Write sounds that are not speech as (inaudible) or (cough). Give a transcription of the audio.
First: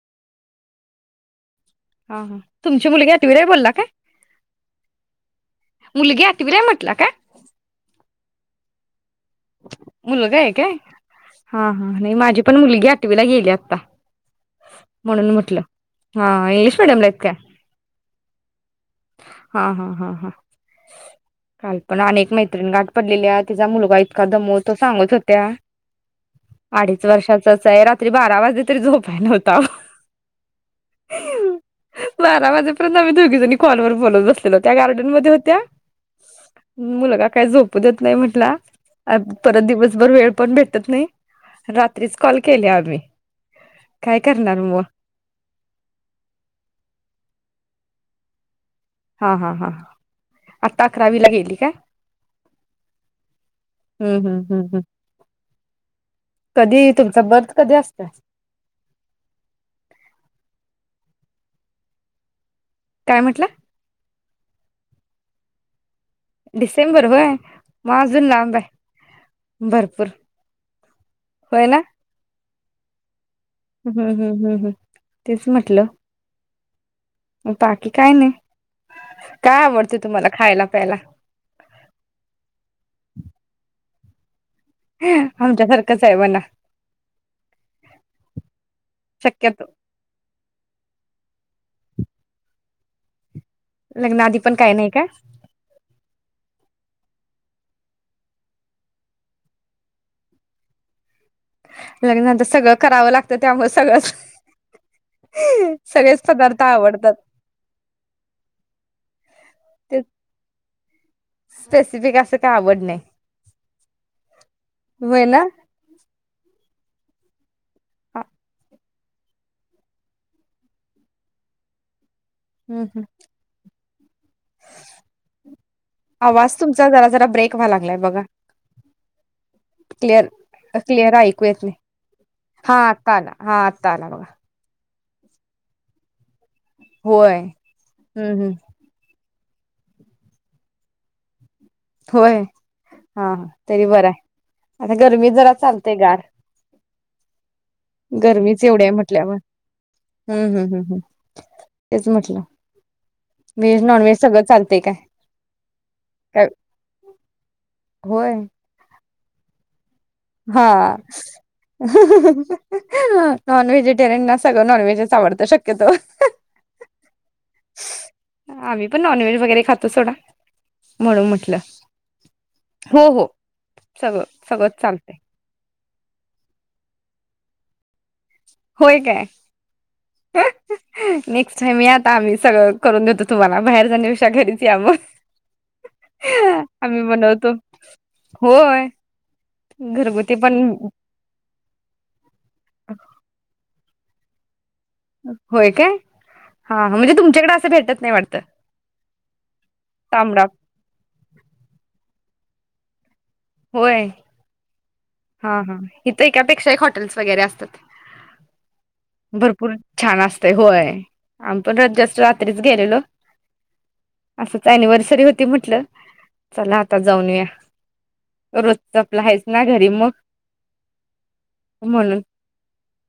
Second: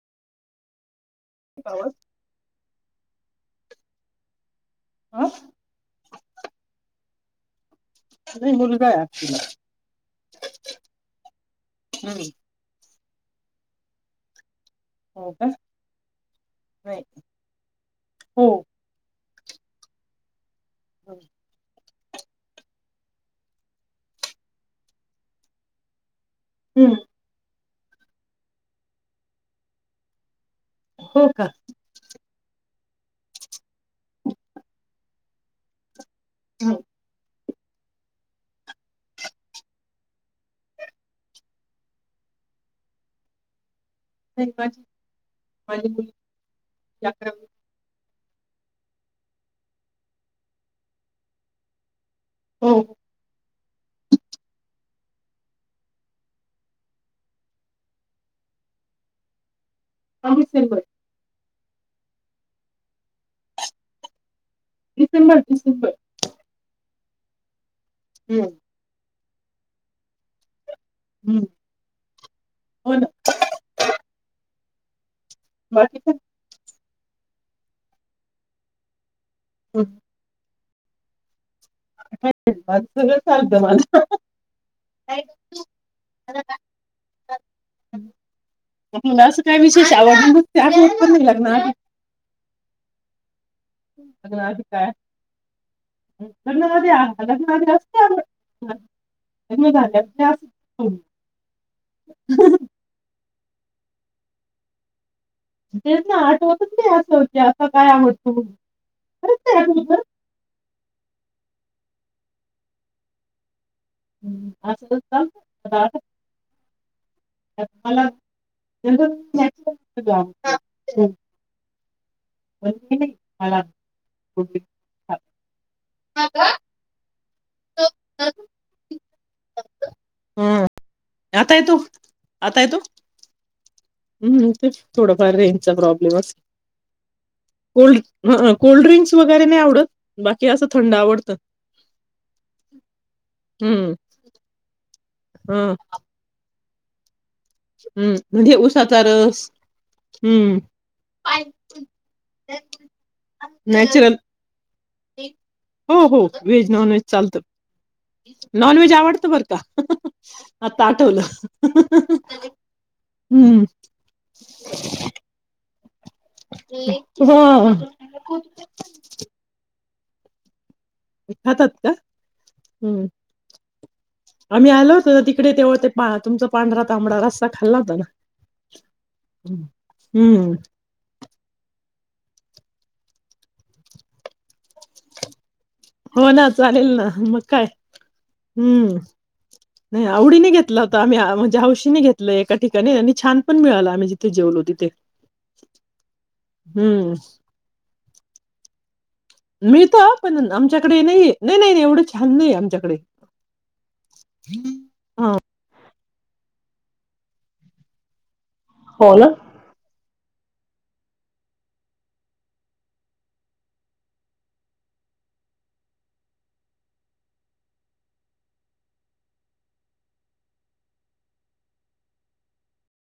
का. हा हा, तुमची मुलगी आठवीला बोलला काय. हा मुलगी आठवीला म्हटला का. मुलगा हाय. मुलगा हाय काय, हा हा नाही माझी पण मुलगी आठवीला गेली आता. म्हणून हो का म्हटलं, हा इंग्लिश मिडियम नाही ला आहेत का. हो हा हा हा हा (inaudible) काल पण अने मैत्रिण गाठ पडलेली आहे तिचा मुलगा कदम (unintelligible) सांगत होत्या. हम्म अडीच वर्षाचा रात्री बारा वाजे तरी झोपाय नव्हता अहो. हो का बारा वाजे आम्ही दोघी जणी कॉल वर बोलत बसलेलो, त्या गार्डन मध्ये होत्या. मुलगा काय झोप पुद्यात नाही म्हटलां. परत दिवसभर वेळ पण भेटत नाही रात्रीच कॉल केले आम्ही काय करणार मग (unintelligible) हा हा हा आत्ता अकरावीला गेली का? हो हम्म हम्म हम्म हम्म कधी तुमचा बर्थ कधी असतोय? अमित सिलवट. काय म्हटलां? डिसेंबर डिसेंबर डिसेंबर होय. म अजून लांब हाय भरपूर होय ना. हो ना. हम्म हम्म हम्म हम्म. तेच म्हटलं. बाकी काय बाकी काय नाही. काय आवडतें तुम्हाला खायला? खायला (unintelligible) (unintelligible) असं आमच्यासारखंच आहे म्हणा काय शक्यतो. विशेष आवडतं म? (unintelligible) लागणार लग्नाआधी पण काय नाही का? (inaudible) लग्ना नंतर सगळं करावं लाग त्यामुळे सगळंच तेच ना सगळेच पदार्थ आठवतच नाही आवडतात असं की असं काय आवडतं? खरंच नाही आठवत ना. ते स्पेसिफिक असं काय आवड नाही. हम्म असं होय नसतं! ना? असच का? हॅ हॅलो म्हणुन नॅचरल प्रॉडक्ट आहे आमचे! हम्म हम्म. हा आवाज तुमचा जरा जरा ब्रेक व्हाया लागलाय बघा! हा क्लिअर ऐकू आता नाही येतो हा आता आला! हात म्हणुन तर थोडाफार रेंजचा प्रॉब्लेम अस होय हम्म हम्म कोल्ड कोल्ड्रिंक्स व तरी नाही आवडत! बाकी अस थंड आवडत! होय! हा तरी हम्म बर आहे! आता गरमी जरा हा चालते गार! हम्म म्हणजे गरमीच एवढी हाय उसाचा म्हटल्या वर! रस ह्म्म हम्म ह्म्म ह्म्म ह्म्म तेच म्हटलं व्हेज नॉन नॅचरल व्हेज सगळं चालतंय काय! हो हो ये काय व्हेज नॉनव्हेज चालत! होय नॉनव्हेज आवडत! बर का! हा आता आठवलं हम्म नॉन व्हेजिटेरियन ना सगळं नॉनव्हेजच आवडत! शक्य येतो! हा (inaudible) त सोडा! म्हणून म्हटलं! खातात का हो हम्म हो सगळं आम्ही सगळंच आलो चालत होतो तिकडे तेव्हा ते तुमचा पांढरा तांबडा रस्ता खाल्ला होता का? होय काय! नेक्स्ट टाइम यात! आम्ही सगळं करून देतो तुम्हाला बाहेर जाण्यापेक्षा घरीच या म! हो ना चालेल ना मग काय होय हम्म घरगुती आवडीने पण घेतला होता आम्ही म्हणजे हौशीने घेतलं एका ठिकाणी आणि छान पण मिळाला आम्ही जी त जेवलो ती होय काय हा हम्म म्हणजे तुमच्याकडे असं भेटत नाही वाटत त मिळतं पण आमच्याकडे नाही नाही नाही नाही एवढंच छान नाही आमच्याकडे होय हां. हा हा इथ एकापेक्षा एक हॉटेल्स वगैरे असतात हो ना भरपूर छान असतय होय आम् पण जस्ट रात्रीच गेलेलो असंच अनिव्हर्सरी होती म्हटलं चला आता जाऊन या रोज तर आपला हच ना घरी मग हो म्हणून